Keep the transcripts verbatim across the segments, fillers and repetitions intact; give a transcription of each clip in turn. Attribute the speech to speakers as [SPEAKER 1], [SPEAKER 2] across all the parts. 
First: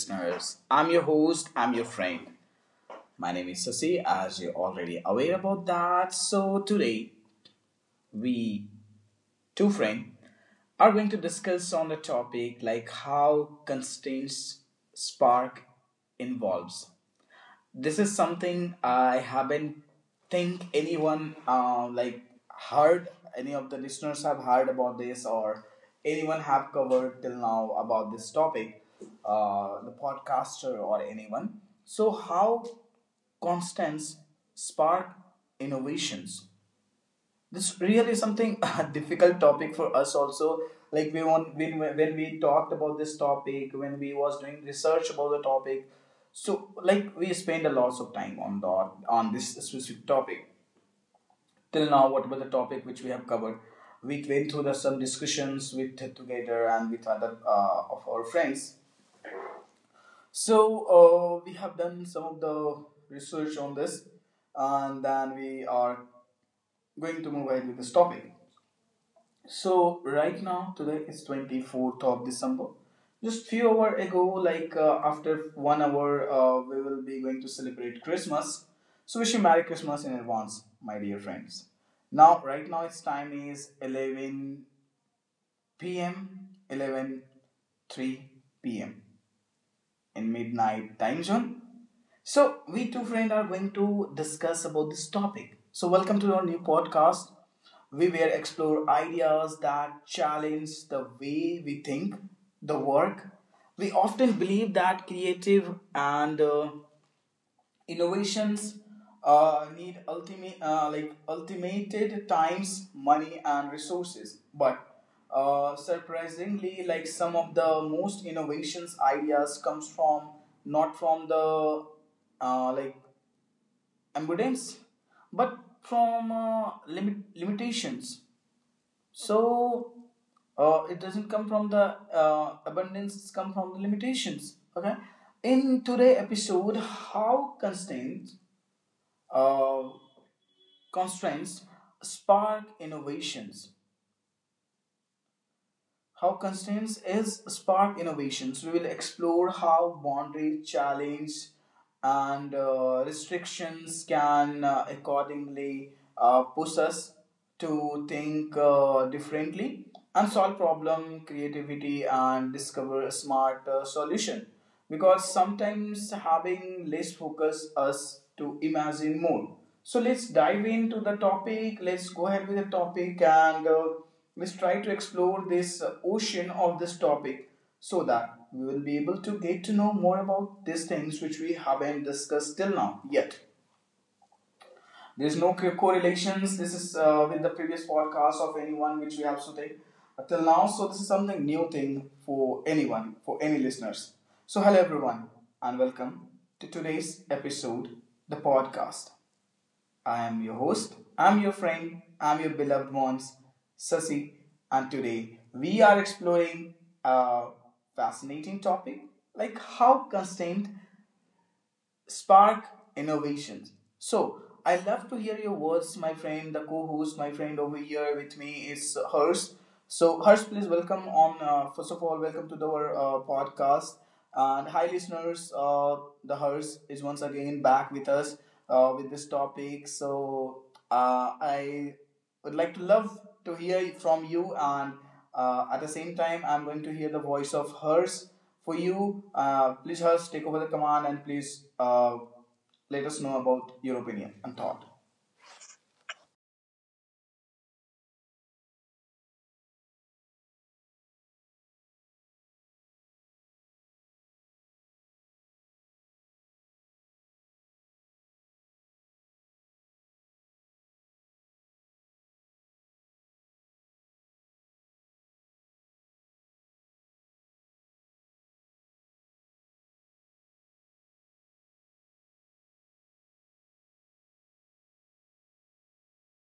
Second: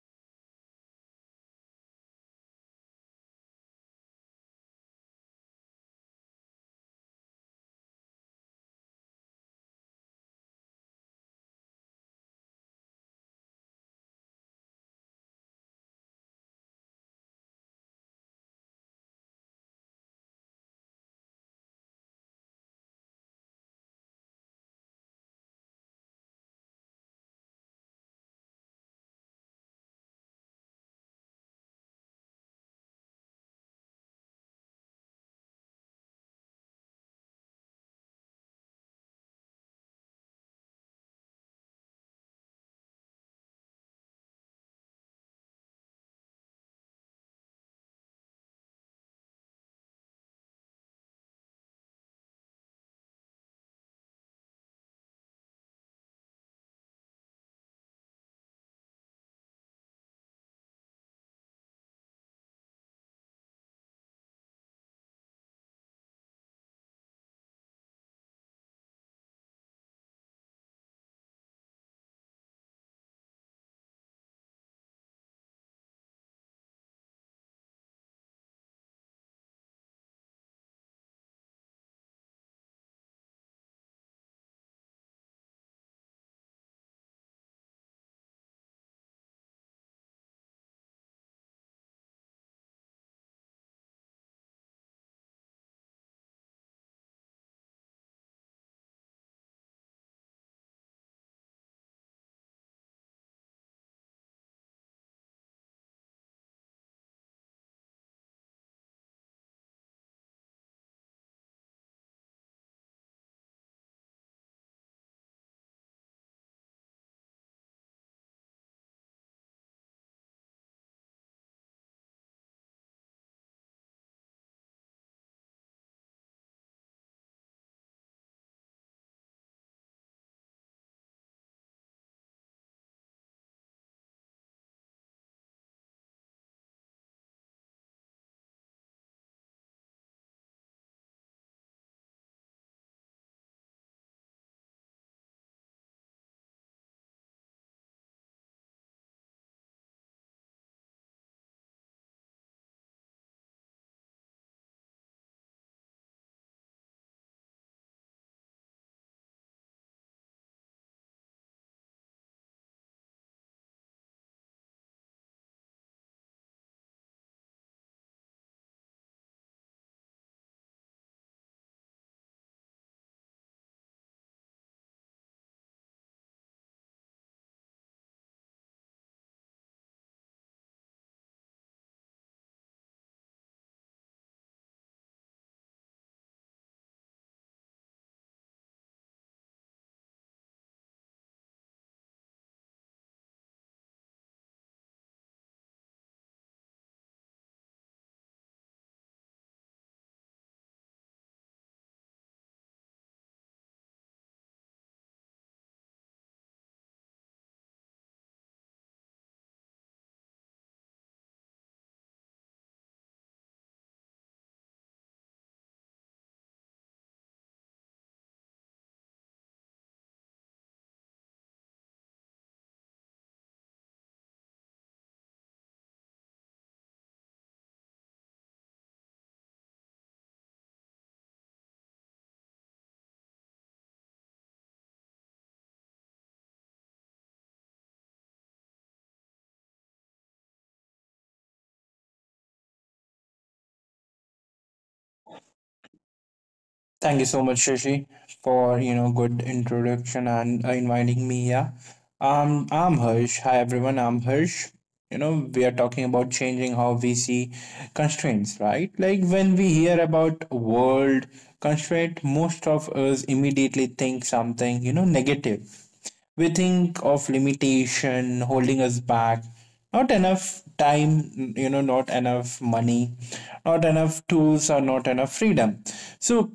[SPEAKER 1] listeners. I'm your host. I'm your friend. My name is Sasi, as you're already aware about that. So today, we two friends are going to discuss on the topic like how constraints spark involves. This is something I haven't think anyone uh, like heard, any of the listeners have heard about this, or anyone have covered till now about this topic, uh, the podcaster or anyone. So how constants spark innovations. This really is something a difficult topic for us also, like we want when, when we talked about this topic, when we was doing research about the topic. So like we spent a lot of time on the on this specific topic. Till now whatever the topic which we have covered, we went through the, some discussions with together and with other uh, of our friends. So uh, we have done some of the research on this, and then we are going to move ahead with this topic. So right now today is twenty-fourth of December. Just few hour ago, like uh, after one hour, uh, we will be going to celebrate Christmas. So wish you Merry Christmas in advance, my dear friends. Now, right now, its time is eleven p m eleven three p m in midnight time zone. So we two friends are going to discuss about this topic. So welcome to our new podcast. We will explore ideas that challenge the way we think, the work. We often believe that creative and uh, innovations uh, need ultimate, uh, like ultimated times, money, and resources. But uh, surprisingly, like some of the most innovations ideas comes from, not from the, uh, like abundance, but from uh, limit limitations. So uh, it doesn't come from the uh, abundance, it's come from the limitations. Okay, in today episode, how constraints uh, constraints spark innovations. How constraints is spark innovations. We will explore how boundary challenge and uh, restrictions can uh, accordingly uh, push us to think uh, differently and solve problem creativity and discover a smart uh, solution, because sometimes having less focus us to imagine more. So let's dive into the topic, let's go ahead with the topic, and uh, let's try to explore this uh, ocean of this topic, so that we will be able to get to know more about these things which we haven't discussed till now yet. There's no correlations. This is uh, with the previous podcast of anyone which we have today uh, till now. So this is something new thing for anyone, for any listeners. So hello everyone and welcome to today's episode, the podcast. I am your host, I'm your friend, I'm your beloved ones, Sasi, and today we are exploring a fascinating topic like how constant spark innovations. So I love to hear your words, my friend. The co-host, my friend over here with me is Hurst. So Hurst, please welcome on. Uh, first of all, welcome to the, our uh, podcast. And hi, listeners. Uh, the Hurst is once again back with us uh, with this topic. So uh, I would like to love to hear from you, and uh, at the same time, I'm going to hear the voice of Hurst for you. Uh, please, Hurst, take over the command and please uh, let us know about your opinion and thought.
[SPEAKER 2] Thank you so much, Shashi, for you know good introduction and uh, inviting me here. um, I'm Harsh. Hi everyone, I'm Harsh. You know, we are talking about changing how we see constraints, right? Like when we hear about world constraint, most of us immediately think something you know negative. We think of limitation holding us back, not enough time, you know not enough money, not enough tools, or not enough freedom. So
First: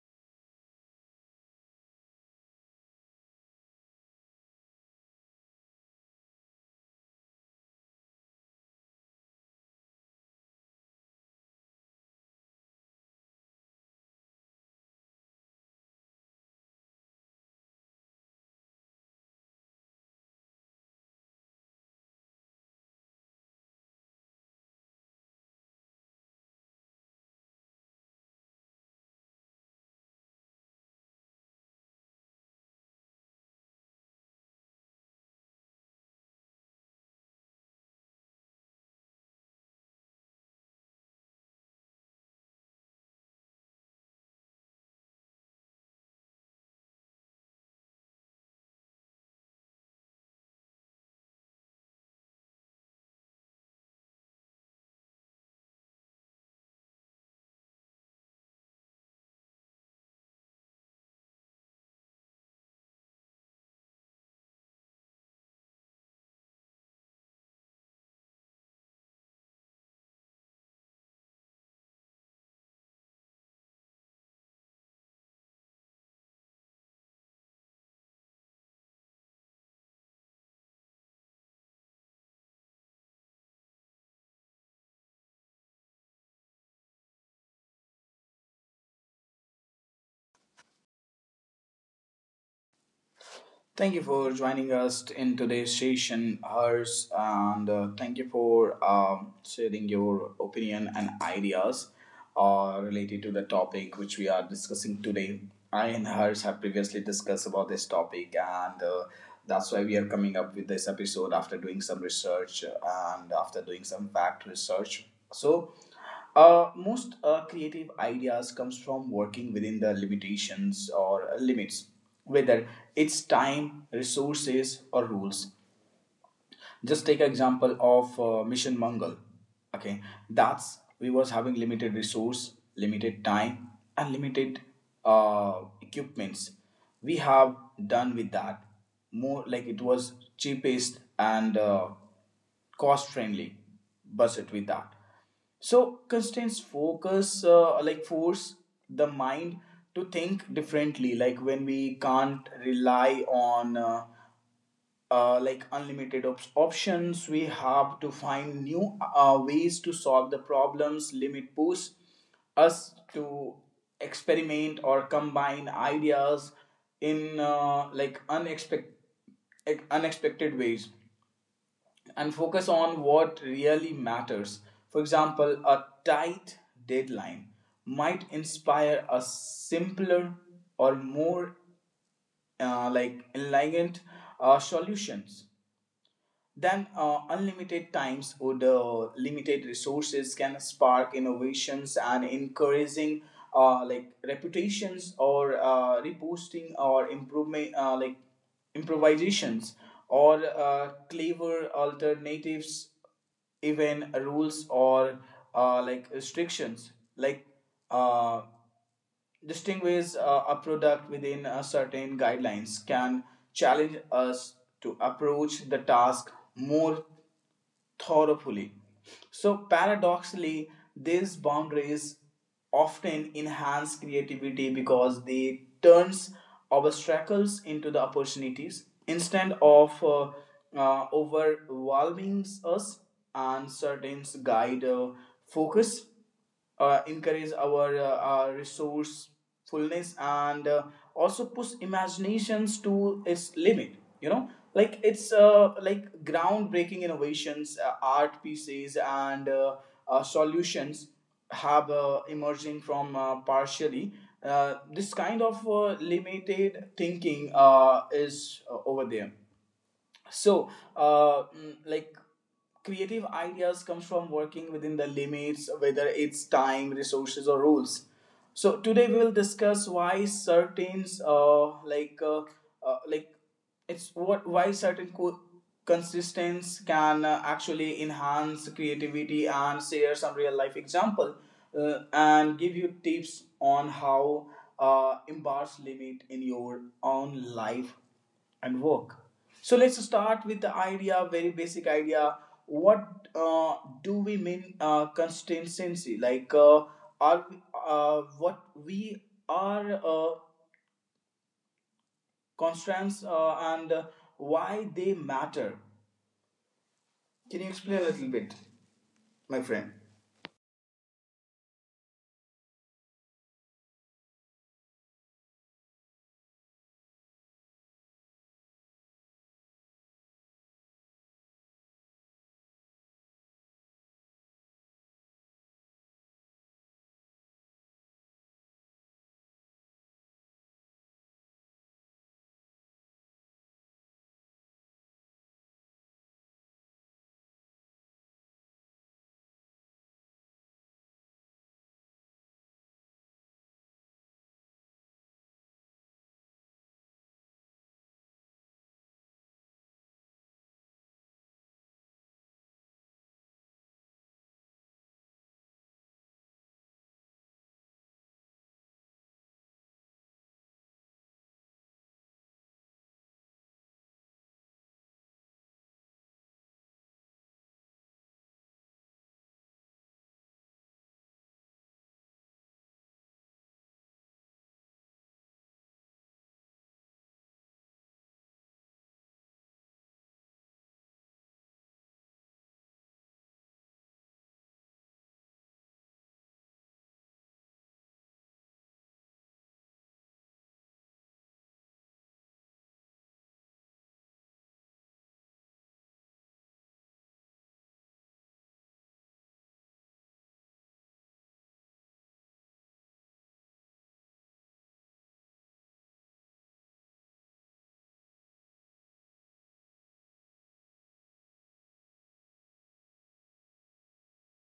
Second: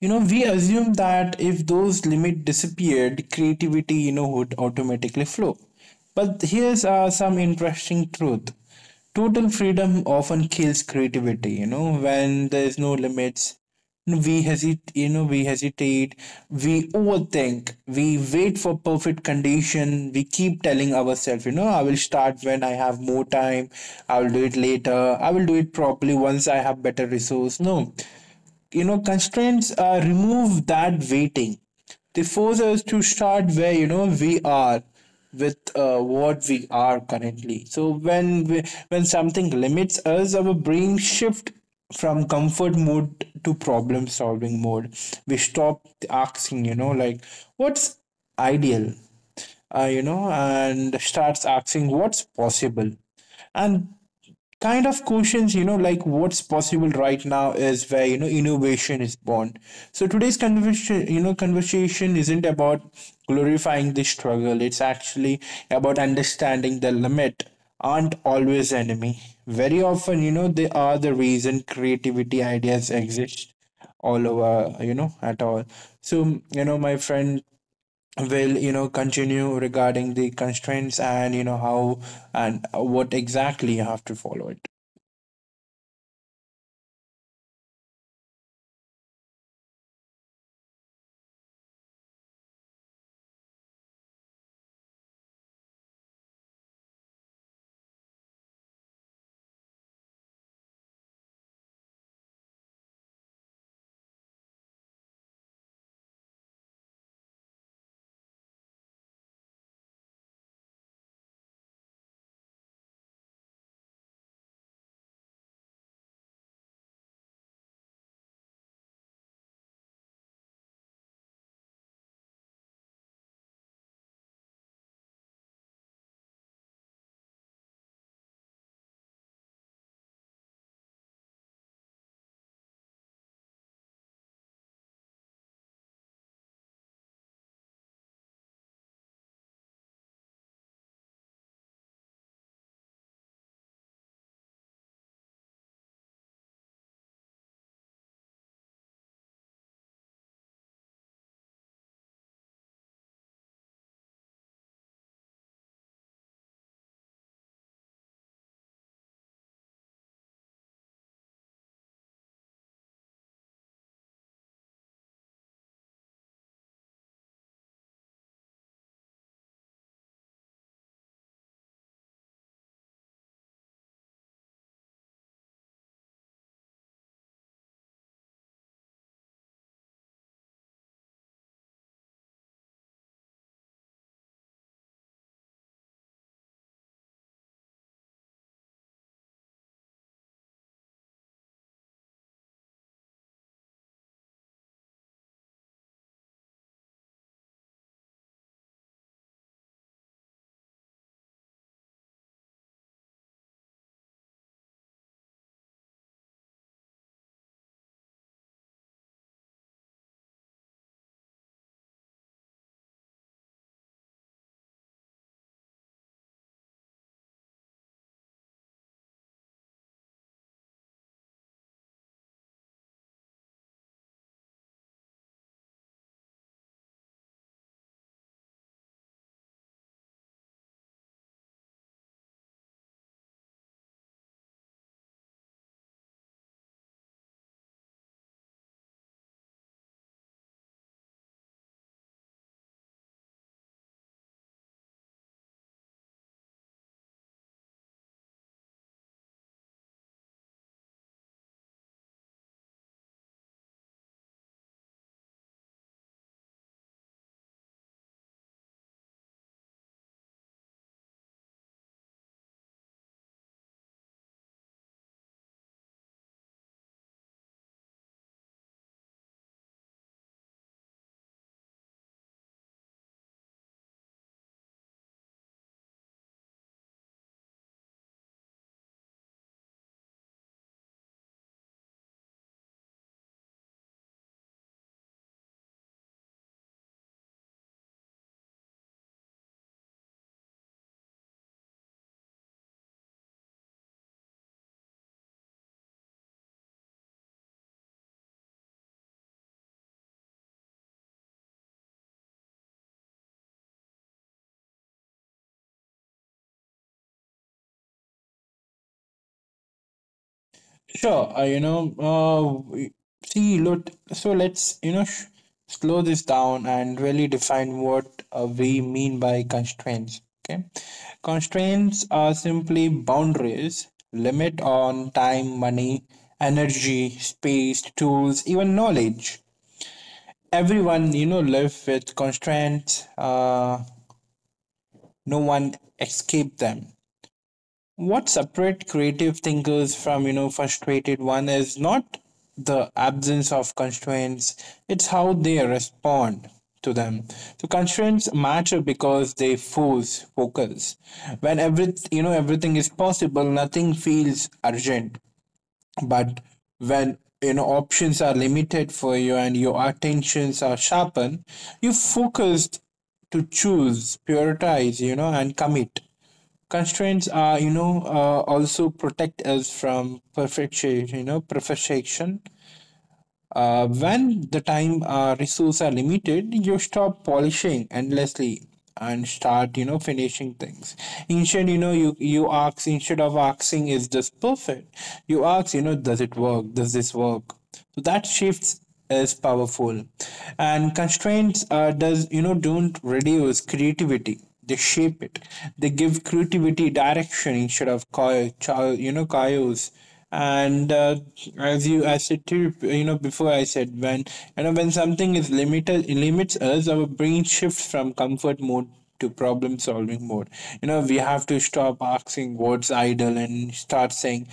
[SPEAKER 2] you know, we assume that if those limits disappeared, creativity, you know, would automatically flow. But here's uh, some interesting truth. Total freedom often kills creativity, you know, when there's no limits. We hesitate, you know, we hesitate, we overthink, we wait for perfect condition. We keep telling ourselves, you know, I will start when I have more time, I will do it later, I will do it properly once I have better resource. No, you know constraints uh, remove that waiting. They force us to start where you know we are, with uh, what we are currently. So when we, when something limits us, our brain shift from comfort mode to problem solving mode. We stop asking, you know like, what's ideal, uh, you know, and starts asking what's possible. And kind of questions, you know, like what's possible right now is where, you know, innovation is born. So today's conversation, you know, conversation isn't about glorifying the struggle. It's actually about understanding the limit aren't always enemy. Very often, you know, they are the reason creativity ideas exist all over, you know at all. So you know, my friend will, you know, continue regarding the constraints, and you know how and what exactly you have to follow it.
[SPEAKER 1] Thank you for joining us in today's session, Hers, and uh, thank you for um, sharing your opinion and ideas uh, related to the topic which we are discussing today. I and Hers have previously discussed about this topic, and uh, that's why we are coming up with this episode after doing some research and after doing some fact research. So Uh, most uh, creative ideas comes from working within the limitations or uh, limits, whether it's time, resources, or rules. Just take an example of uh, mission Mangal. Okay, that's we was having limited resource, limited time, and limited uh, equipments. We have done with that more like it was cheapest and uh, cost friendly budget with that. So constraints focus uh, like force the mind to think differently. Like when we can't rely on uh, uh, like unlimited op- options, we have to find new uh, ways to solve the problems. Limit push us to experiment or combine ideas in uh, like unexpected unexpected ways, and focus on what really matters. For example, a tight deadline might inspire a simpler or more uh, like elegant uh, solutions then, uh, unlimited times would. Uh, limited resources can spark innovations and encouraging uh, like reputations or uh, reposting or improvement uh, like improvisations or uh, clever alternatives. Even rules or uh, like restrictions, like uh, distinguish uh, a product within a certain guidelines, can challenge us to approach the task more thoroughly. So, paradoxically, these boundaries often enhance creativity because they turns obstacles into the opportunities, instead of uh, uh, overwhelming us. And certain guide uh, focus uh, encourage our, uh, our resourcefulness and uh, also push imaginations to its limit, you know, like it's uh, like groundbreaking innovations, uh, art pieces, and uh, uh, solutions have uh, emerging from uh, partially uh, this kind of uh, limited thinking uh, is uh, over there. So uh, mm, like creative ideas comes from working within the limits, whether it's time, resources, or rules. So today we will discuss why certain uh, like uh, uh, like it's what why certain co- consistence can uh, actually enhance creativity, and share some real life example uh, and give you tips on how uh, embrace limit in your own life and work. So let's start with the idea, very basic idea. What uh, do we mean uh, consistency? Like, uh, are uh, what we are uh, constants uh, and uh, why they matter? Can you explain a little bit, my friend?
[SPEAKER 2] Sure, uh, you know uh, we- see, look, so let's, you know, sh- slow this down and really define what uh, we mean by constraints. Okay, constraints are simply boundaries, limit on time, money, energy, space, tools, even knowledge. Everyone, you know, live with constraints. Uh, no one escaped them. What separate creative thinkers from, you know, frustrated one is not the absence of constraints, it's how they respond to them. So constraints matter because they force focus. When every you know everything is possible, nothing feels urgent. But when, you know, options are limited for you and your attentions are sharpened, you focused to choose, prioritize, you know, and commit. Constraints are, you know, uh, also protect us from perfection, you know, perfection. Uh, when the time, uh, resources are limited, you stop polishing endlessly and start, you know, finishing things. Instead, you know, you you ask instead of asking, is this perfect? You ask, you know, does it work? Does this work? So that shifts is powerful, and constraints uh, does you know don't reduce creativity. They shape it. They give creativity direction instead of chaos. You know, chaos And uh, as you as said to you, you know, before I said, when you know when something is limited limits us, our brain shifts from comfort mode to problem solving mode. You know, we have to stop asking what's idle and start saying,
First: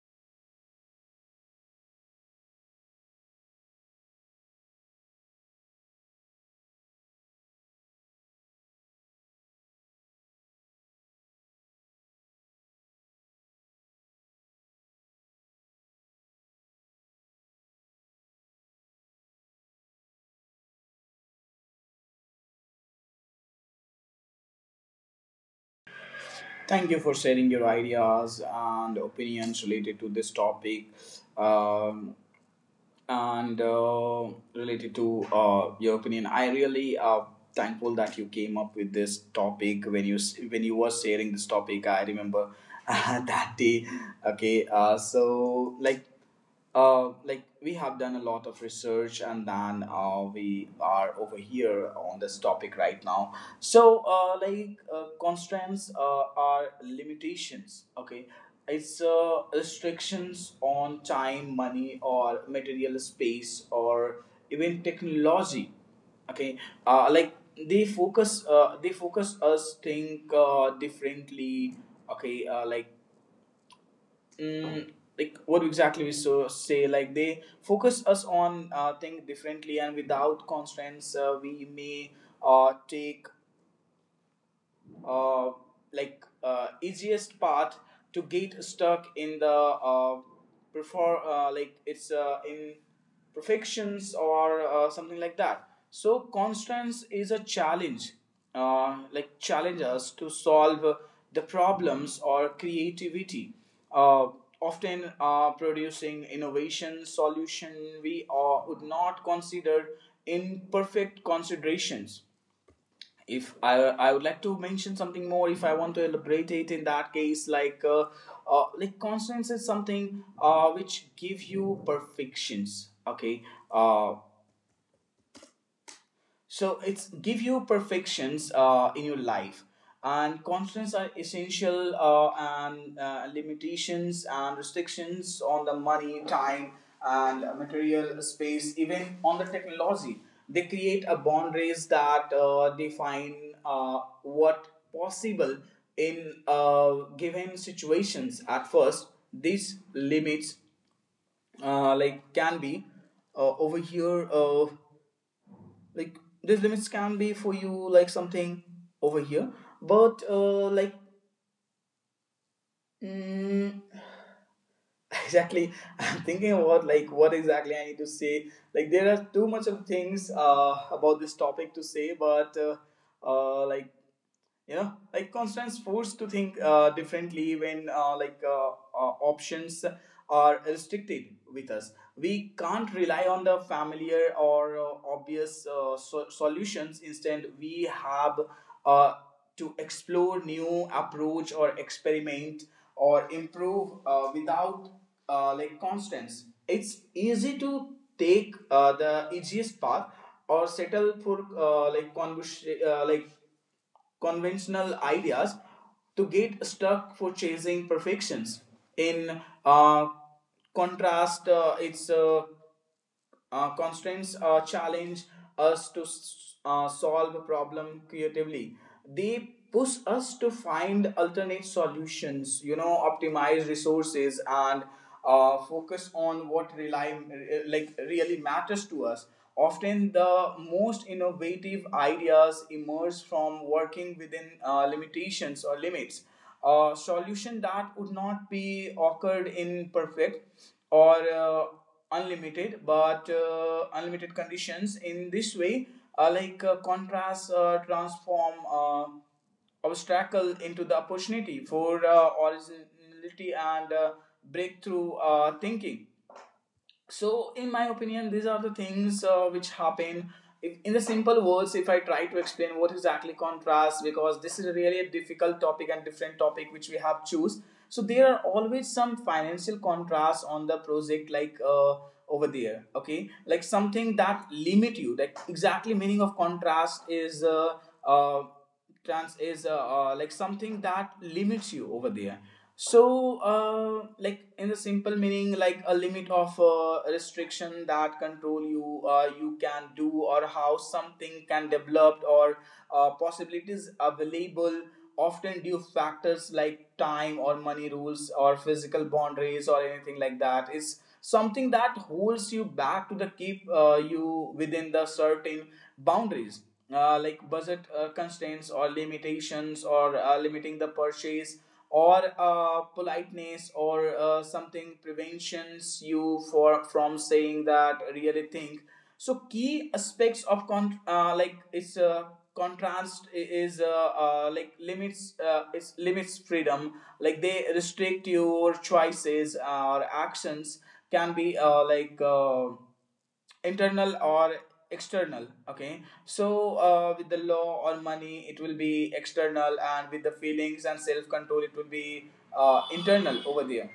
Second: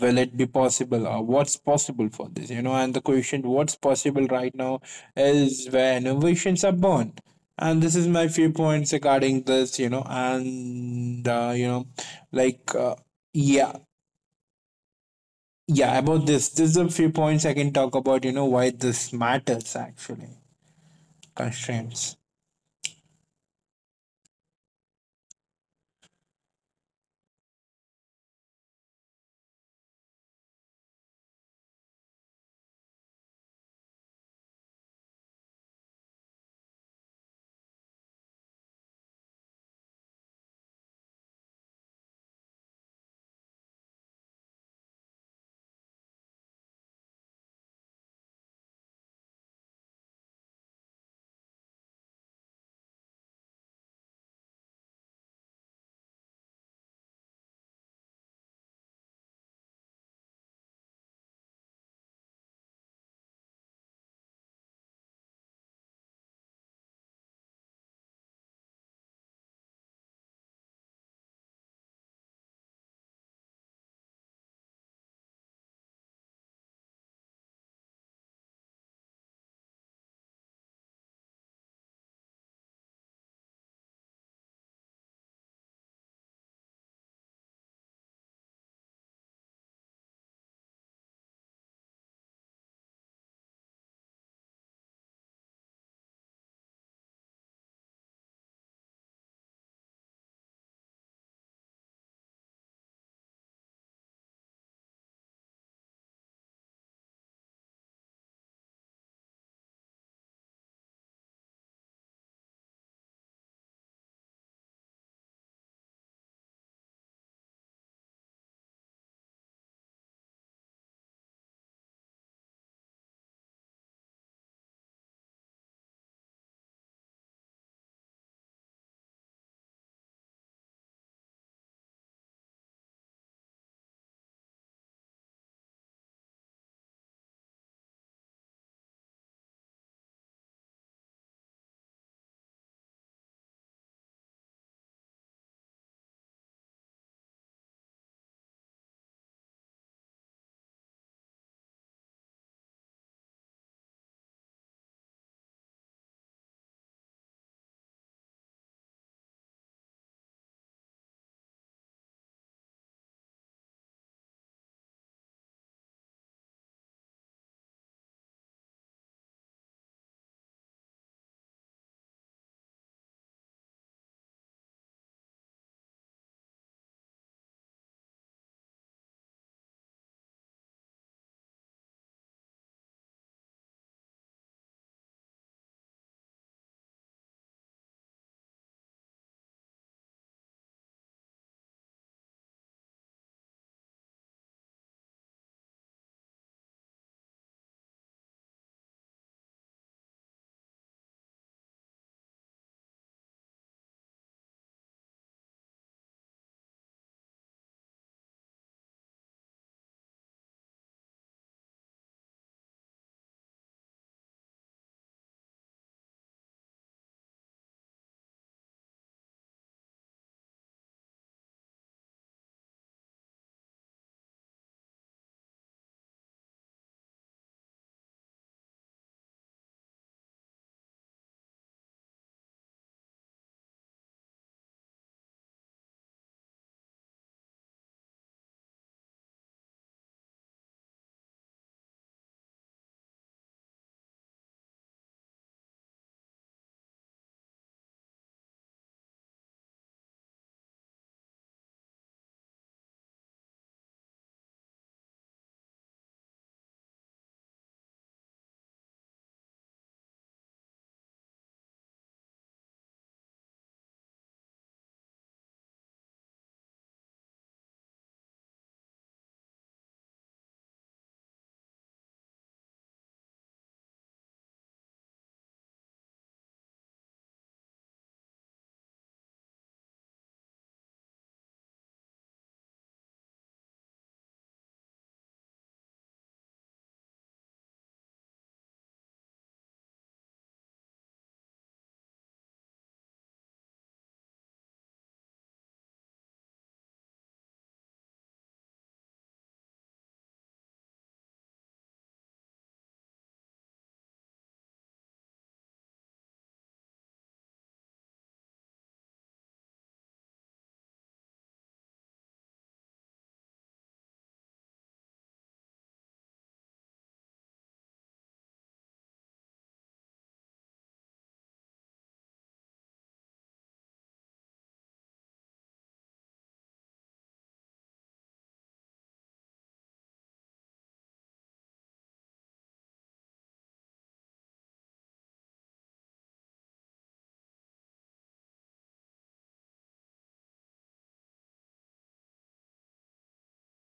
[SPEAKER 2] will it be possible or what's possible for this, you know. And the question, what's possible right now, is where innovations are born. And this is my few points regarding this, you know. And uh, you know like uh, yeah. yeah about this, there's a few points I can talk about, you know, why this matters. Actually, constraints,
[SPEAKER 1] Thank you for sharing your ideas and opinions related to this topic. Um, and uh, related to uh, your opinion, I really uh, thankful that you came up with this topic. When you s- when you were sharing this topic, I remember that day. Okay, uh, so like, uh, like we have done a lot of research, and then uh, we are over here on this topic right now. So uh, like uh, constraints uh, are limitations. Okay, it's uh, restrictions on time, money, or material space, or even technology. Okay, uh, like they focus, uh, they focus us think uh, differently. Okay, uh, like mm, like what exactly we so say? Like they focus us on uh, think differently, and without constraints, uh, we may uh, take uh, like uh, easiest part to get stuck in the uh, prefer uh, like it's uh, in perfections or uh, something like that. So constraints is a challenge, uh, like challenge us to solve the problems or creativity, uh, often uh, producing innovation solution we uh, would not consider in perfect considerations. If I I would like to mention something more, if I want to elaborate it, in that case, like uh, uh, like constants is something uh, which give you perfections. Okay, uh, so it's give you perfections uh, in your life, and constraints are essential, uh, and uh, limitations and restrictions on the money, time, and material space, even on the technology. They create a boundaries that uh, define uh, what possible in uh, given situations. At first, these limits uh, like can be uh, over here. Uh, like these limits can be for you like something over here, but uh like mm, exactly, I'm thinking about like what exactly I need to say. Like there are too much of things uh about this topic to say, but uh, uh like you know, like constance forced to think uh, differently when uh, like uh, uh, options are restricted with us. We can't rely on the familiar or uh, obvious uh, so- solutions. Instead we have uh, to explore new approach or experiment or improve. Uh, without uh, like constance, it's easy to take uh, the easiest path or settle for uh, like convers- uh, like conventional ideas, to get stuck for chasing perfections. In uh, contrast, uh, it's uh, uh, constraints uh, challenge us to s- uh, solve a problem creatively. They push us to find alternate solutions, you know, optimize resources, and uh, focus on what rely, uh, like really matters to us. Often, the most innovative ideas emerge from working within uh, limitations or limits. A solution that would not be occurred in perfect or uh, unlimited but uh, unlimited conditions in this way uh, like uh, contrast uh, transform uh, obstacle into the opportunity for uh, originality and uh, breakthrough uh, thinking. So in my opinion these are the things uh, which happen. If, in the simple words, if I try to explain what exactly contrast, because this is really a difficult topic and different topic which we have choose. So there are always some financial contrasts on the project, like uh, over there, okay, like something that limit you, that exactly meaning of contrast is uh, uh, trans is uh, uh, like something that limits you over there. So, uh, like in the simple meaning, like a limit of uh, restriction that control you, uh, you can do or how something can develop or uh, possibilities available. Often due factors like time or money, rules or physical boundaries or anything like that, is something that holds you back, to the keep uh, you within the certain boundaries. Uh, like budget uh, constraints or limitations, or uh, limiting the purchase, or uh, politeness, or uh, something prevents you for from saying that really thing. So, key aspects of con uh, like it's uh, contrast is uh, uh, like limits, uh, it's limits freedom, like they restrict your choices or actions. Can be uh, like uh, internal or external. Okay, so uh, with the law or money it will be external, and with the feelings and self control it will be uh, internal over there.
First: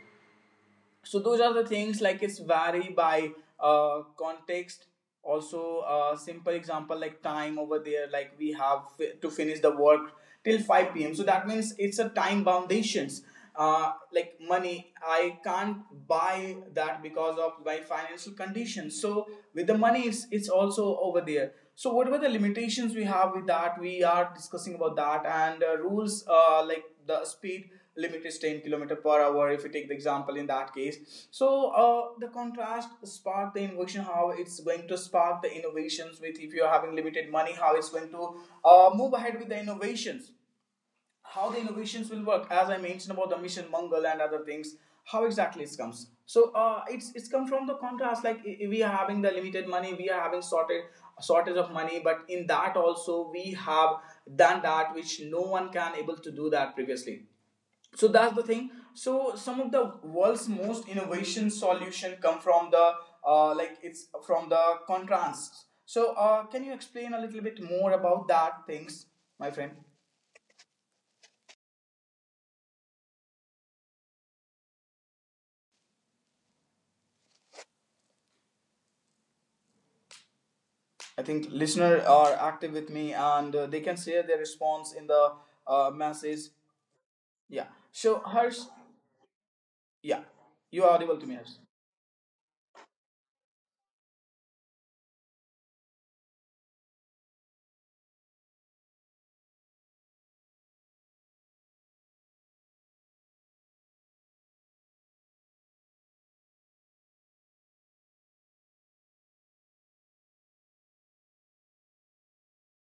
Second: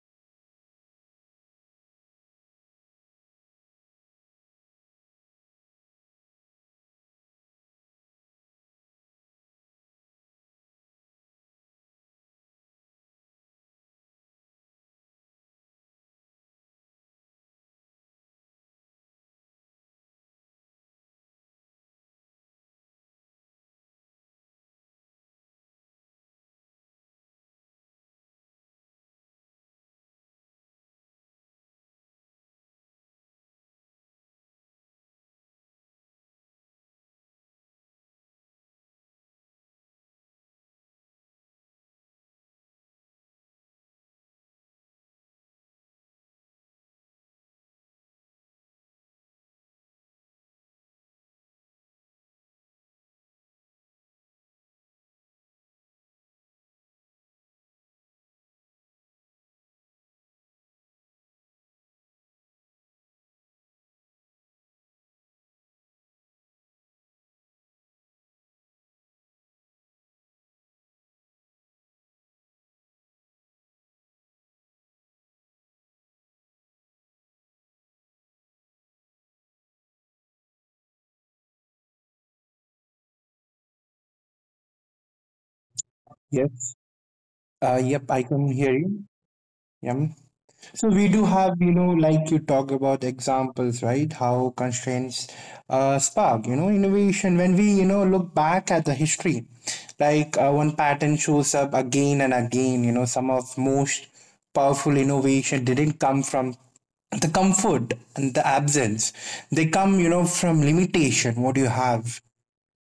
[SPEAKER 1] So those are the things, like it's vary by uh, context. Also a simple example, like time over there, like we have fi- to finish the work till five p m so that means it's a time foundations. Uh, like money, I can't buy that because of my financial condition. So with the money it's, it's also over there. So what were the limitations we have with that, we are discussing about that, and uh, rules, uh, like the speed limit is ten kilometer per hour if you take the example in that case. So uh, the contrast spark the innovation. How it's going to spark the innovations with, if you're having limited money, how it's going to uh, move ahead with the innovations, how the innovations will work, as I mentioned about the mission Mangal and other things. How exactly it comes? So uh, it's it's come from the contrast. Like we are having the limited money, we are having sorted shortage of money, but in that also we have done that which no one can able to do that previously. So that's the thing. So some of the world's most innovation solution come from the uh, like, it's from the contrast. So uh, can you explain a little bit more about that things, my friend? I think listeners are active with me and uh, they can share their response in the uh, message.
[SPEAKER 2] yes.
[SPEAKER 1] Yeah.
[SPEAKER 2] uh yep
[SPEAKER 1] So
[SPEAKER 2] I can
[SPEAKER 1] Harsh,
[SPEAKER 2] hear you. Yeah.
[SPEAKER 1] yeah, you
[SPEAKER 2] So
[SPEAKER 1] are
[SPEAKER 2] we
[SPEAKER 1] audible
[SPEAKER 2] do
[SPEAKER 1] to me, Harsh.
[SPEAKER 2] have, you know, like you talk about examples, right? How constraints uh, spark, you know, innovation. When we, you know, look back at the history, like uh, one pattern shows up again and again. You know, some of most powerful innovation didn't come from the comfort and the absence. They come, you know, from limitation. What you have,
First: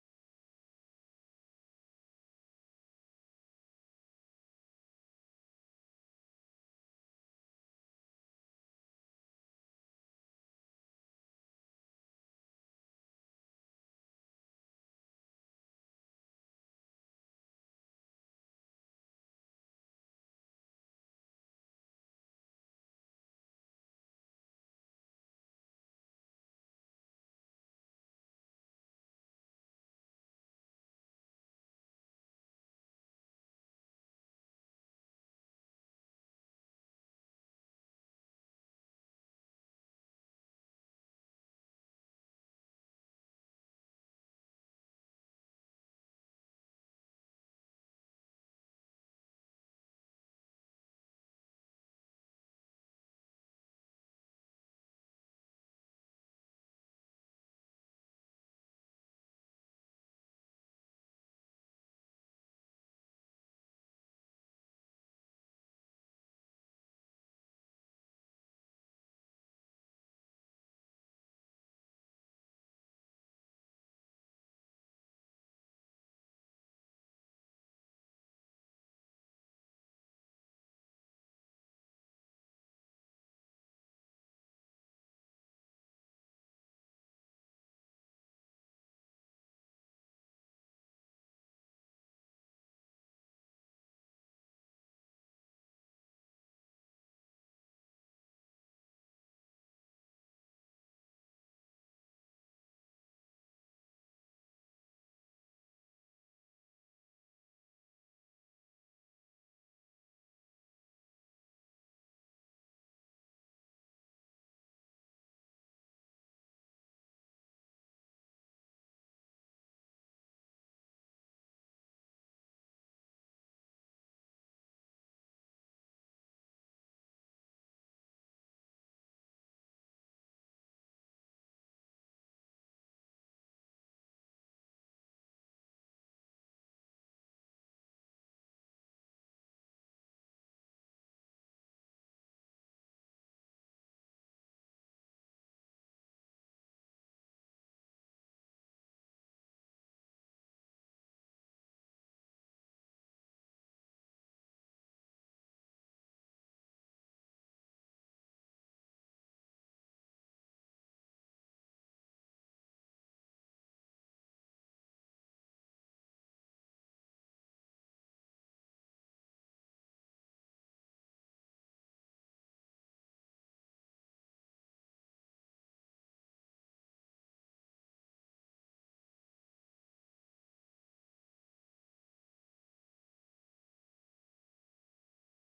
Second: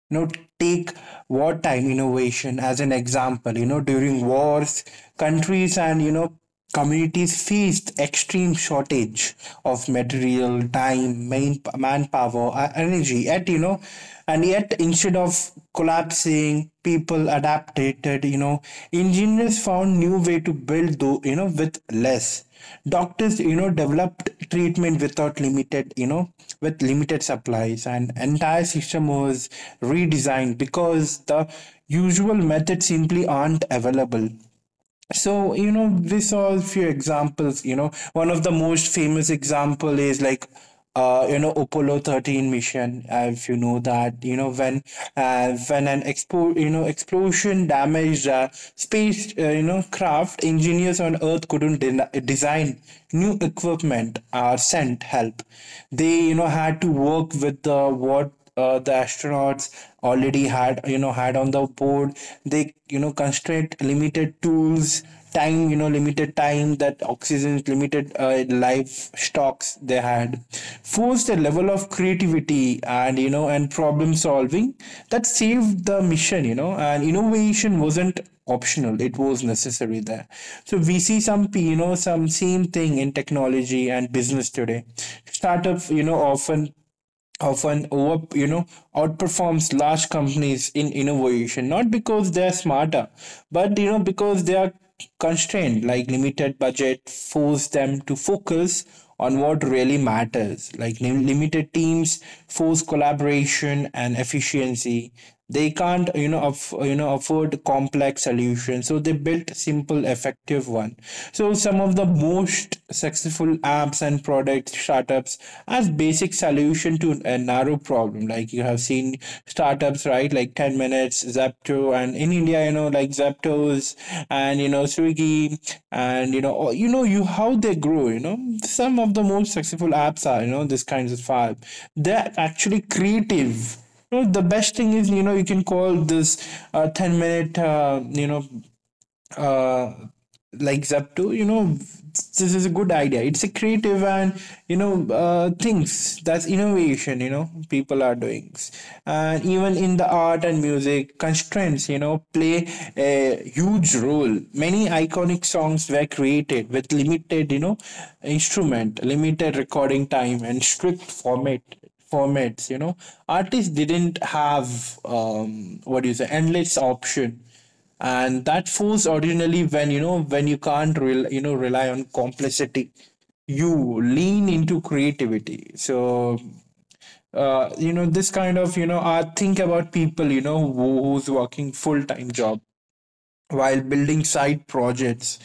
[SPEAKER 2] you know, take wartime innovation as an example. You know, during wars, countries and, you know, communities faced extreme shortage of material, time main, manpower, uh, energy. Yet you know and Yet, instead of collapsing, people people adapted, you know. Engineers found new way to build though, you know, with less. Doctors, you know, developed treatment without limited you know with limited supplies, and entire system was redesigned because the usual methods simply aren't available. So you know, we saw a few examples. You know, one of the most famous example is like, uh, you know, Apollo thirteen mission. Uh, if you know that, you know, when uh, when an expo- you know, explosion damaged uh, space, uh, you know, craft. Engineers on earth couldn't de- design new equipment or sent help. They, you know, had to work with the what, uh, the astronauts already had, you know had on the board. They, you know, constraint limited tools, time you know limited time that oxygen limited, uh, life stocks they had, forced a level of creativity and, you know, and problem solving that saved the mission, you know. And innovation wasn't optional, it was necessary there. So we see some, you know, some same thing in technology and business today. Startups, you know, often often over, you know, outperforms large companies in innovation, not because they're smarter, but, you know, because they are constrained. Like limited budget force them to focus on what really matters. Like lim- limited teams force collaboration and efficiency. They can't, you know, aff- you know afford complex solutions, so they built simple effective one. So some of the most successful apps and product startups as basic solution to a narrow problem, like you have seen startups, right? Like ten minutes Zepto, and in India, you know, like Zeptos, and you know, Swiggy, and you know all- you know, you how they grow, you know. Some of the most successful apps are, you know, this kinds of app. They're actually creative. No, the best thing is, you know, you can call this uh, ten minute, uh, you know uh, like Zepto, you know. This is a good idea. It's a creative, and you know, uh, things that's innovation. You know, people are doing. And even in the art and music, constraints, you know, play a huge role. Many iconic songs were created with limited, you know, instrument, limited recording time, and strict format formats, you know. Artists didn't have, um what do you say, endless option, and that force ordinarily when, you know, when you can't rel- you know rely on complexity, you lean into creativity. So uh, you know, this kind of, you know, I think about people, you know, who, who's working full-time job while building side projects.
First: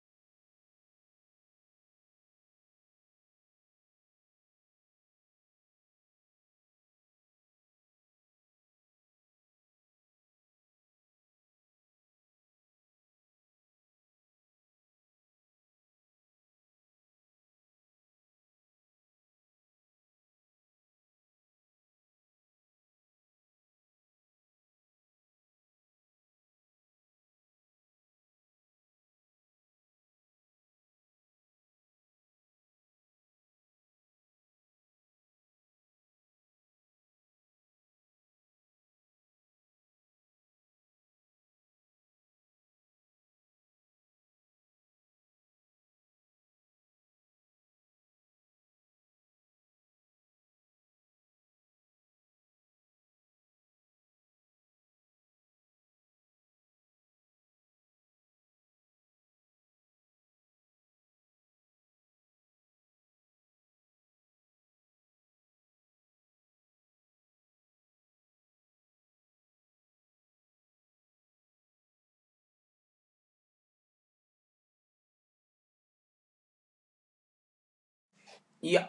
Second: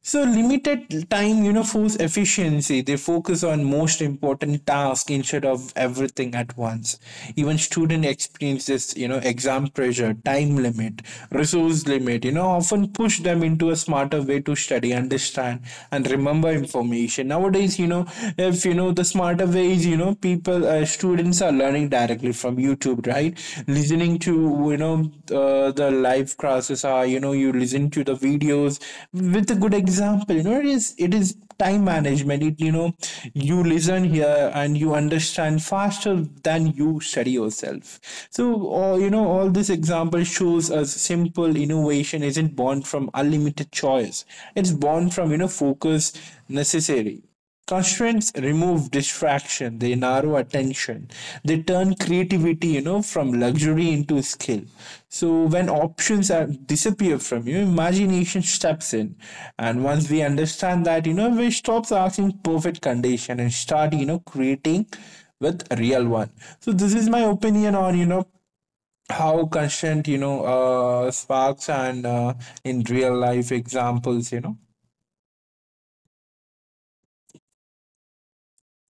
[SPEAKER 2] So limited time, you know, force efficiency. They focus on most important task instead of everything at once. Even student experiences, you know, exam pressure, time limit, resource limit, you know, often push them into a smarter way to study, understand, and remember information. Nowadays, you know, if you know the smarter ways, you know, people, uh, students students are learning directly from YouTube, right? Listening to, you know, uh, the live classes are, you know, you listen to the videos with a good example. You know, it is it is time management. It, you know, you listen here and you understand faster than you study yourself. So uh, you know, all this example shows us simple innovation isn't born from unlimited choice. It's born from, you know, focus necessary. Constraints remove distraction, they narrow attention, they turn creativity, you know, from luxury into skill. So when options are, disappear from you, imagination steps in. And once we understand that, you know, we stops asking perfect condition and start, you know, creating with real one. So this is my opinion on, you know, how constraint, you know, uh, sparks and, uh, in real life examples, you know.
[SPEAKER 1] Yeah.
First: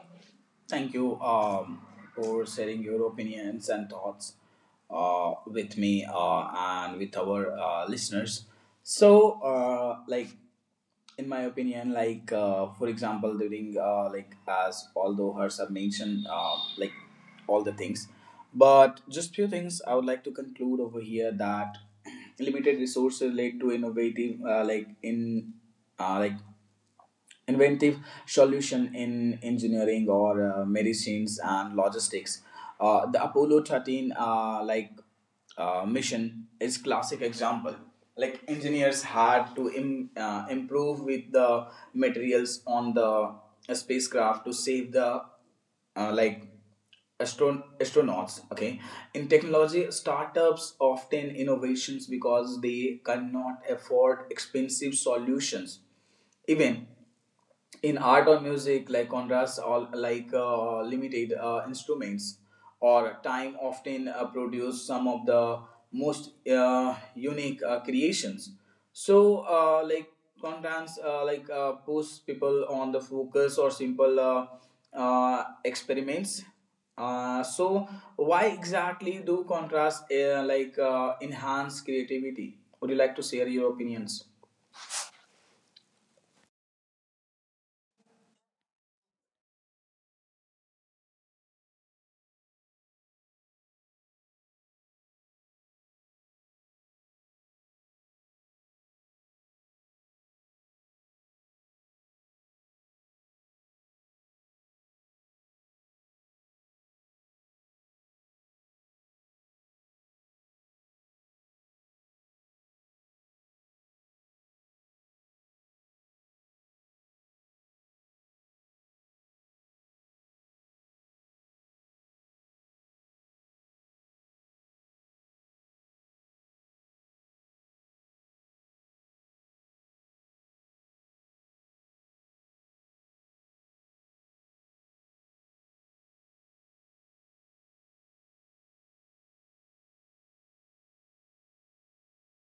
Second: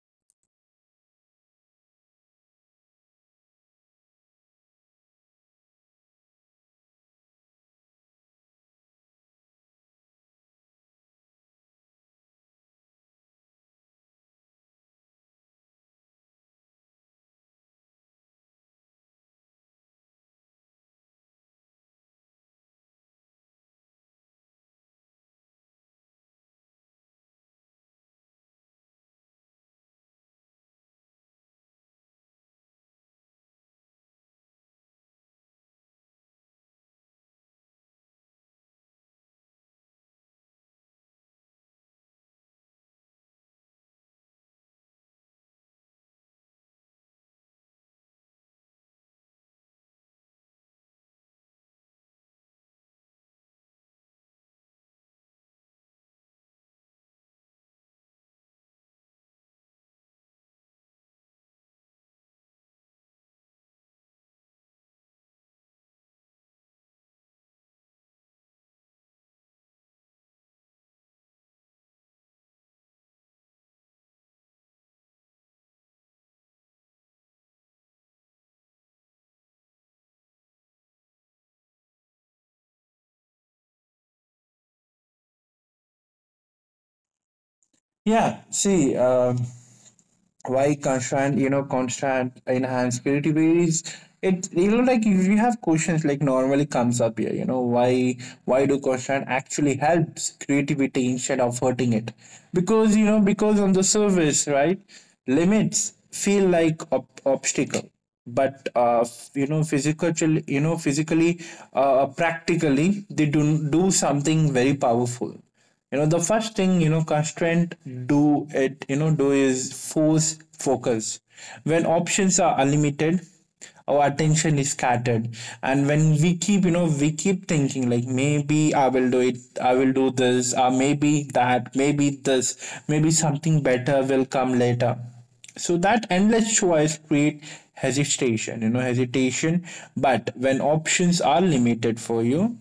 [SPEAKER 1] Thank you um, for sharing your opinions and thoughts uh, with me uh, and with our uh, listeners. So, uh, like in my opinion, like uh, for example, during uh, like, as although hers have mentioned uh, like all the things, but just few things I would like to conclude over here, that limited resources led to innovative, uh, like in uh, like inventive solution in engineering or uh, medicines and logistics. Uh, the Apollo thirteen uh, like uh, mission is classic example. Like engineers had to Im- uh, improve with the materials on the spacecraft to save the uh, like astron- astronauts, okay. In technology startups often innovations because they cannot afford expensive solutions. Even in art or music, like contrasts, or like uh, limited uh, instruments or time often uh, produce some of the most uh, unique uh, creations. So uh, like contrasts uh, like uh, push people on the focus or simple uh, uh, experiments. Uh, so, why exactly do contrasts uh, like uh, enhance creativity? Would you like to share your opinions?
[SPEAKER 2] Yeah, see, um why constant you know constant enhanced creativity is it, you know, like if you have questions like normally comes up here, you know, why why do constant actually helps creativity instead of hurting it? Because, you know, because on the surface, right, limits feel like ob- obstacle, but uh, f- you know, physically you know physically, uh, practically, they do do something very powerful, you know. The first thing, you know, constraint do it you know do is force focus. When options are unlimited, our attention is scattered, and when we keep, you know, we keep thinking like, maybe I will do it, I will do this, or maybe that, maybe this, maybe something better will come later. So that endless choice create hesitation you know hesitation. But when options are limited for you,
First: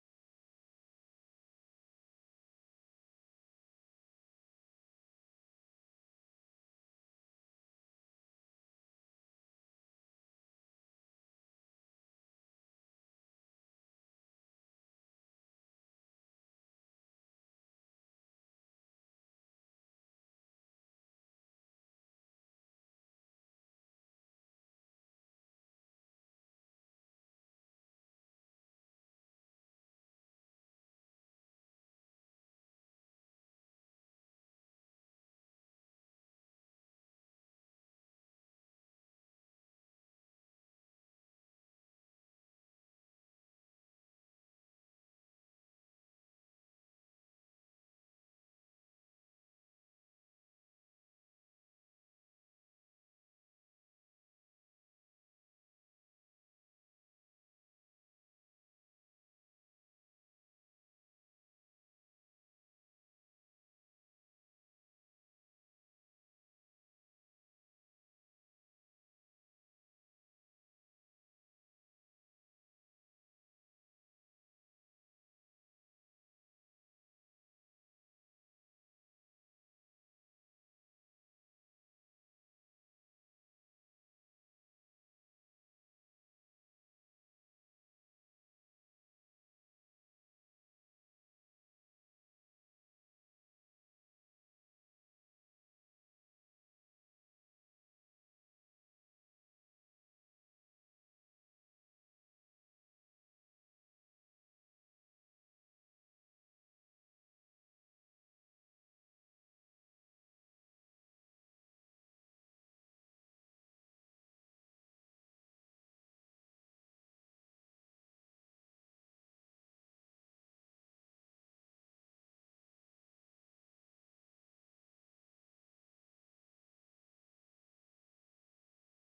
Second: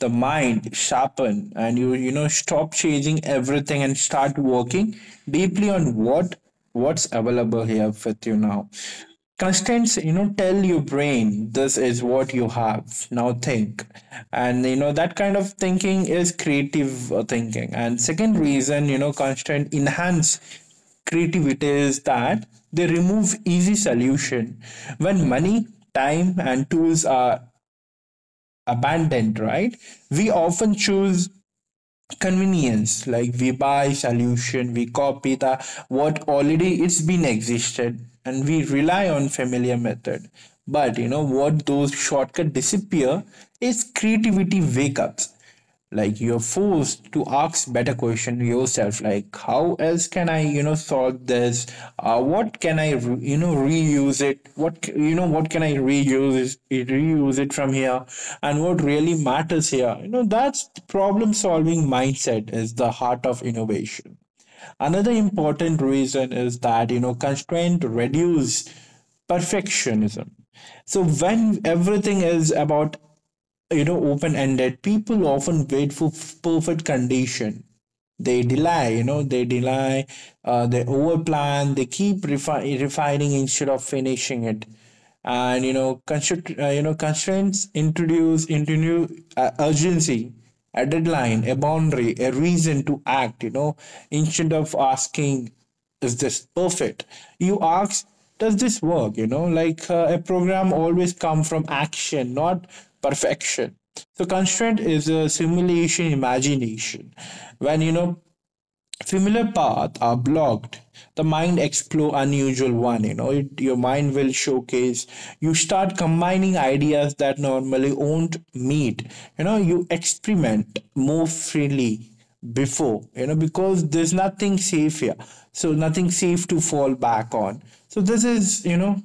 [SPEAKER 2] the mind sharpen and you you know, stop chasing everything and start working deeply on what what's available here with you now. Constraints, you know, tell your brain, this is what you have now, think. And you know, that kind of thinking is creative, uh, thinking. And second reason, you know, constraint enhance creativity is that they remove easy solution. When money, time and tools are abandoned, right? We often choose convenience, like we buy solution, we copy the what already it's been existed, and we rely on familiar method. But you know what, those shortcut disappear, is creativity wake ups. Like you're forced to ask better question yourself, like how else can I, you know, solve this? Uh, what can I, you know, reuse it? What, you know what can I reuse it reuse it from here? And what really matters here? You know, that's problem solving mindset is the heart of innovation. Another important reason is that, you know, constraint reduce perfectionism. So when everything is about, you know, open ended, people often wait for f- perfect condition. They delay you know they delay, uh, they overplan, they keep refi- refining instead of finishing it. And you know, constr uh, you know, constraints introduce introduce uh, urgency, a deadline, a boundary, a reason to act, you know. Instead of asking, is this perfect? You ask, does this work? You know, like uh, a program always come from action, not perfection. So constraint is a simulation imagination. When, you know, familiar paths are blocked, the mind explore unusual one. You know, it, your mind will showcase. You start combining ideas that normally won't meet. You know, you experiment more freely before. You know, because there's nothing safe here. So nothing safe to fall back on. So this is, you know,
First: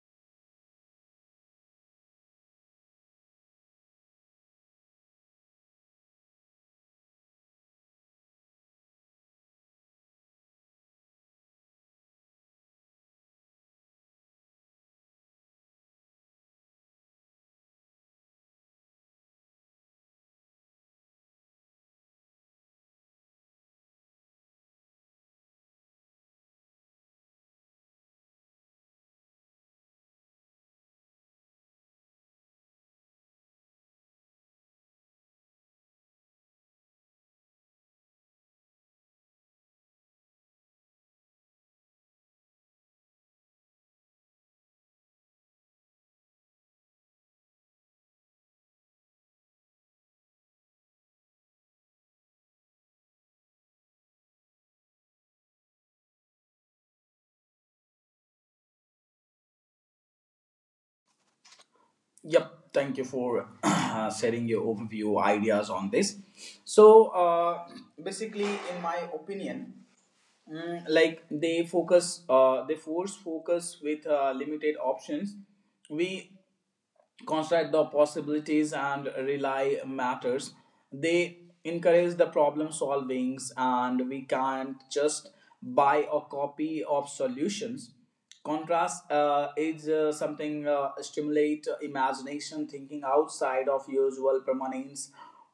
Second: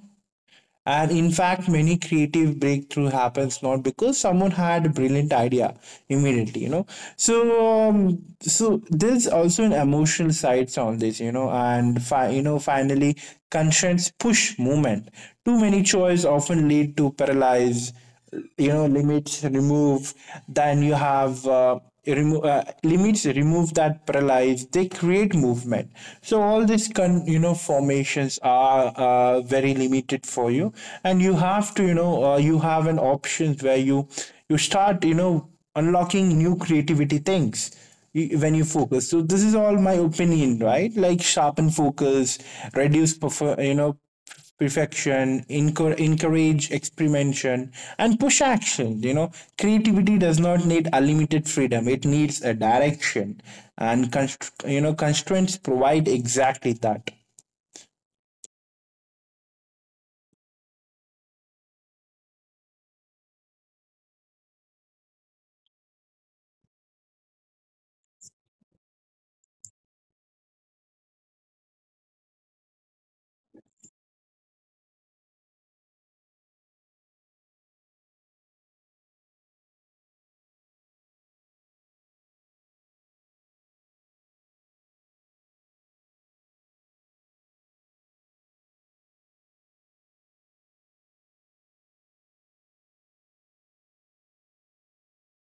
[SPEAKER 2] and in fact, many creative breakthrough happens not because someone had a brilliant idea immediately, you know. So, um, so there's also an emotional sides on this, you know, and fi- you know, finally, constraints push movement. Too many choice often lead to paralyze, you know. Limits remove then you have uh, remo- uh, Limits remove that paralyze, they create movement. So all these con- you know, formations are, uh, very limited for you, and you have to, you know, uh, you have an options where you you start, you know, unlocking new creativity things, y- when you focus. So this is all my opinion, right? Like sharpen focus, reduce perfor- you know perfection, encour- encourage experimentation, and push action, you know. Creativity does not need unlimited freedom, it needs a direction, and const- you know, constraints provide exactly that.
[SPEAKER 1] Yep, thank you for uh, sharing your overview ideas on this. So, uh, basically, in my opinion, Mm, like they focus, uh, they force focus with uh, limited options. We construct the possibilities and rely matters. They encourage the problem solvings, and we can't just buy a copy of solutions. Contrast uh, is uh, something uh, stimulate imagination, thinking outside of usual permanence.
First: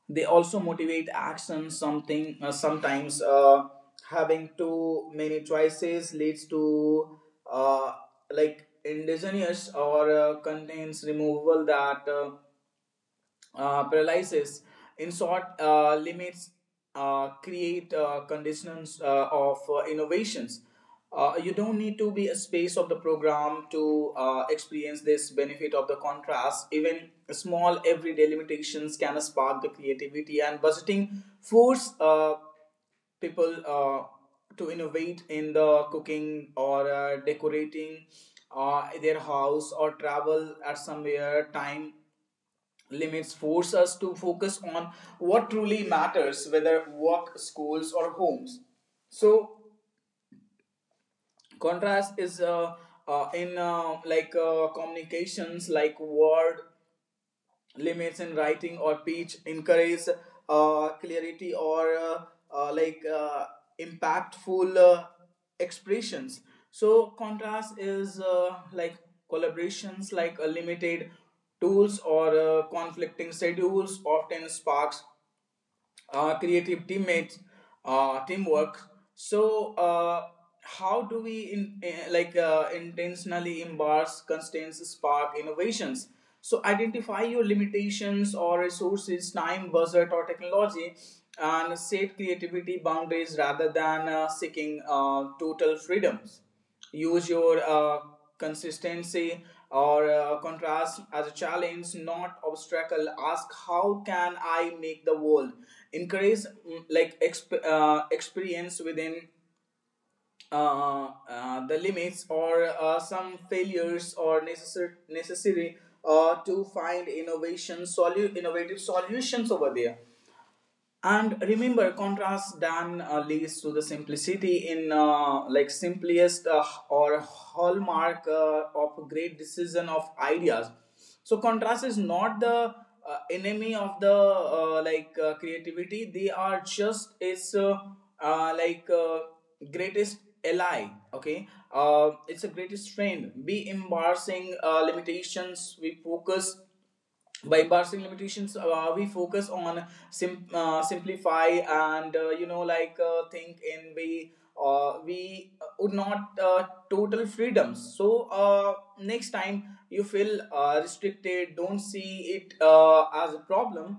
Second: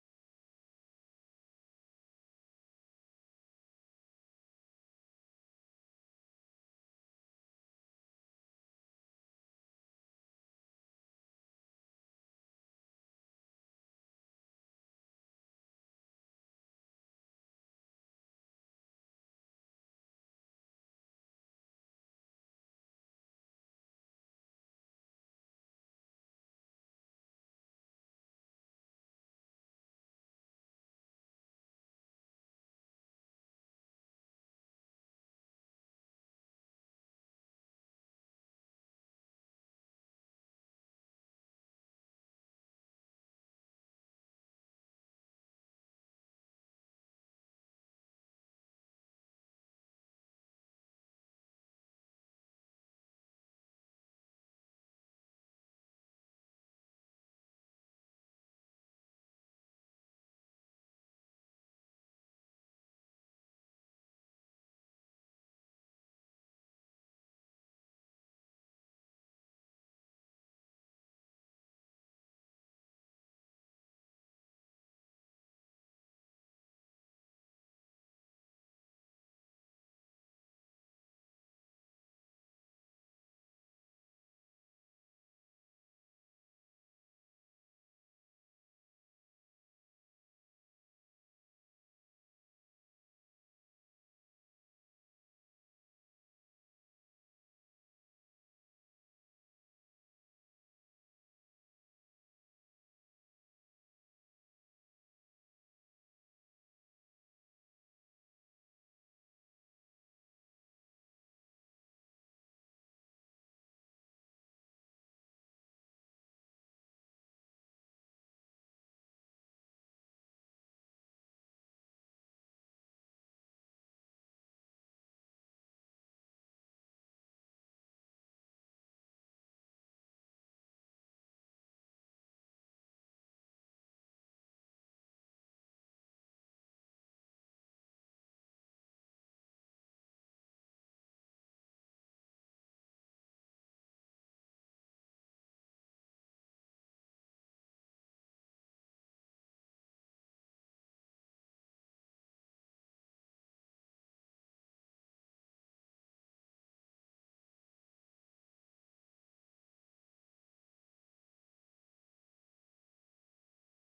[SPEAKER 1] They also motivate action. Something uh, sometimes, uh, having too many choices leads to uh, like indigenous, or uh, contains removal, that uh, uh, paralysis. In short, uh, limits uh, create uh, conditions uh, of uh, innovations. Uh, you don't need to be a space of the program to uh, experience this benefit of the contrast. Even small everyday limitations can spark the creativity, and budgeting force uh, people uh, to innovate in the cooking or uh, decorating uh, their house or travel at somewhere. Time limits force us to focus on what truly matters, whether work, schools, or homes. So, contrast is uh, uh, in uh, like uh, communications, like word limits in writing or speech, encourage uh, clarity or uh, uh, like uh, impactful uh, expressions. So, contrast is uh, like collaborations, like a limited tools or uh, conflicting schedules often sparks uh, creative teammates, uh, teamwork. So, uh, how do we in, eh, like uh, intentionally embrace constraints, spark innovations? So, identify your limitations or resources, time, budget, or technology, and set creativity boundaries rather than uh, seeking uh, total freedoms. Use your uh, consistency or uh, contrast as a challenge, not obstacle. Ask, how can I make the world increase mm, like exp- uh, experience within uh, uh, the limits, or uh, some failures, or necessary necessary uh, to find innovation solu- innovative solutions over there. And remember, contrast dan uh, leads to the simplicity in uh, like simplest uh, or hallmark uh, of great decision of ideas. So contrast is not the uh, enemy of the uh, like uh, creativity, they are just its uh, uh, like uh, greatest ally. Okay. Uh, it's a greatest friend. Be embarrassing uh, limitations we focus. By parsing limitations, uh, we focus on sim- uh, simplify, and uh, you know like uh, think in, we uh, we would not uh, total freedoms. So uh, next time you feel uh, restricted, don't see it uh, as a problem,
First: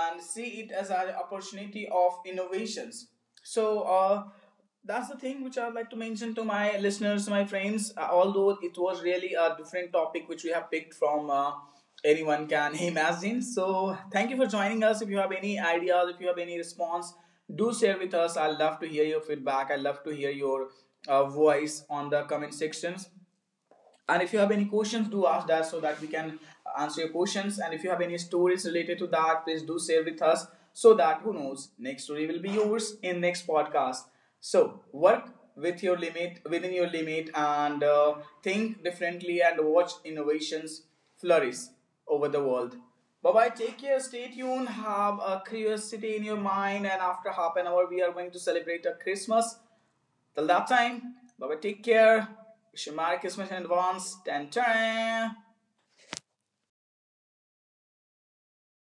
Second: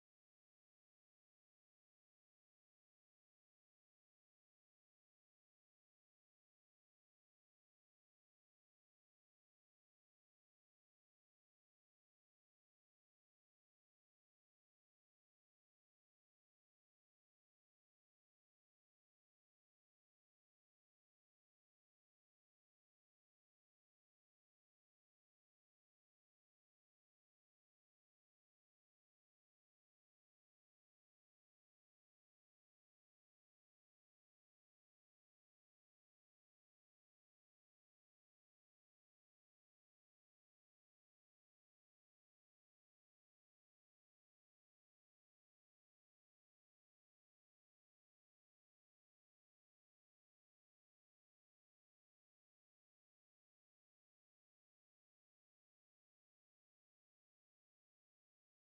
[SPEAKER 1] and see it as an opportunity of innovations. So uh, that's the thing which I'd like to mention to my listeners, my friends. Uh, although it was really a different topic which we have picked from, uh, anyone can imagine. So thank you for joining us. If you have any ideas, if you have any response, do share with us. I love to hear your feedback, I love to hear your uh, voice on the comment sections. And if you have any questions, do ask that, so that we can answer your questions. And if you have any stories related to that, please do share with us, so that, who knows, next story will be yours in next podcast. So work with your limit, within your limit, and uh, think differently and watch innovations flourish over the world. Bye bye, take care, stay tuned, have a curiosity in your mind, and after half an hour we are going to celebrate a Christmas. Till that time, bye bye, take care. Wish you Merry Christmas in advance. Tan tan.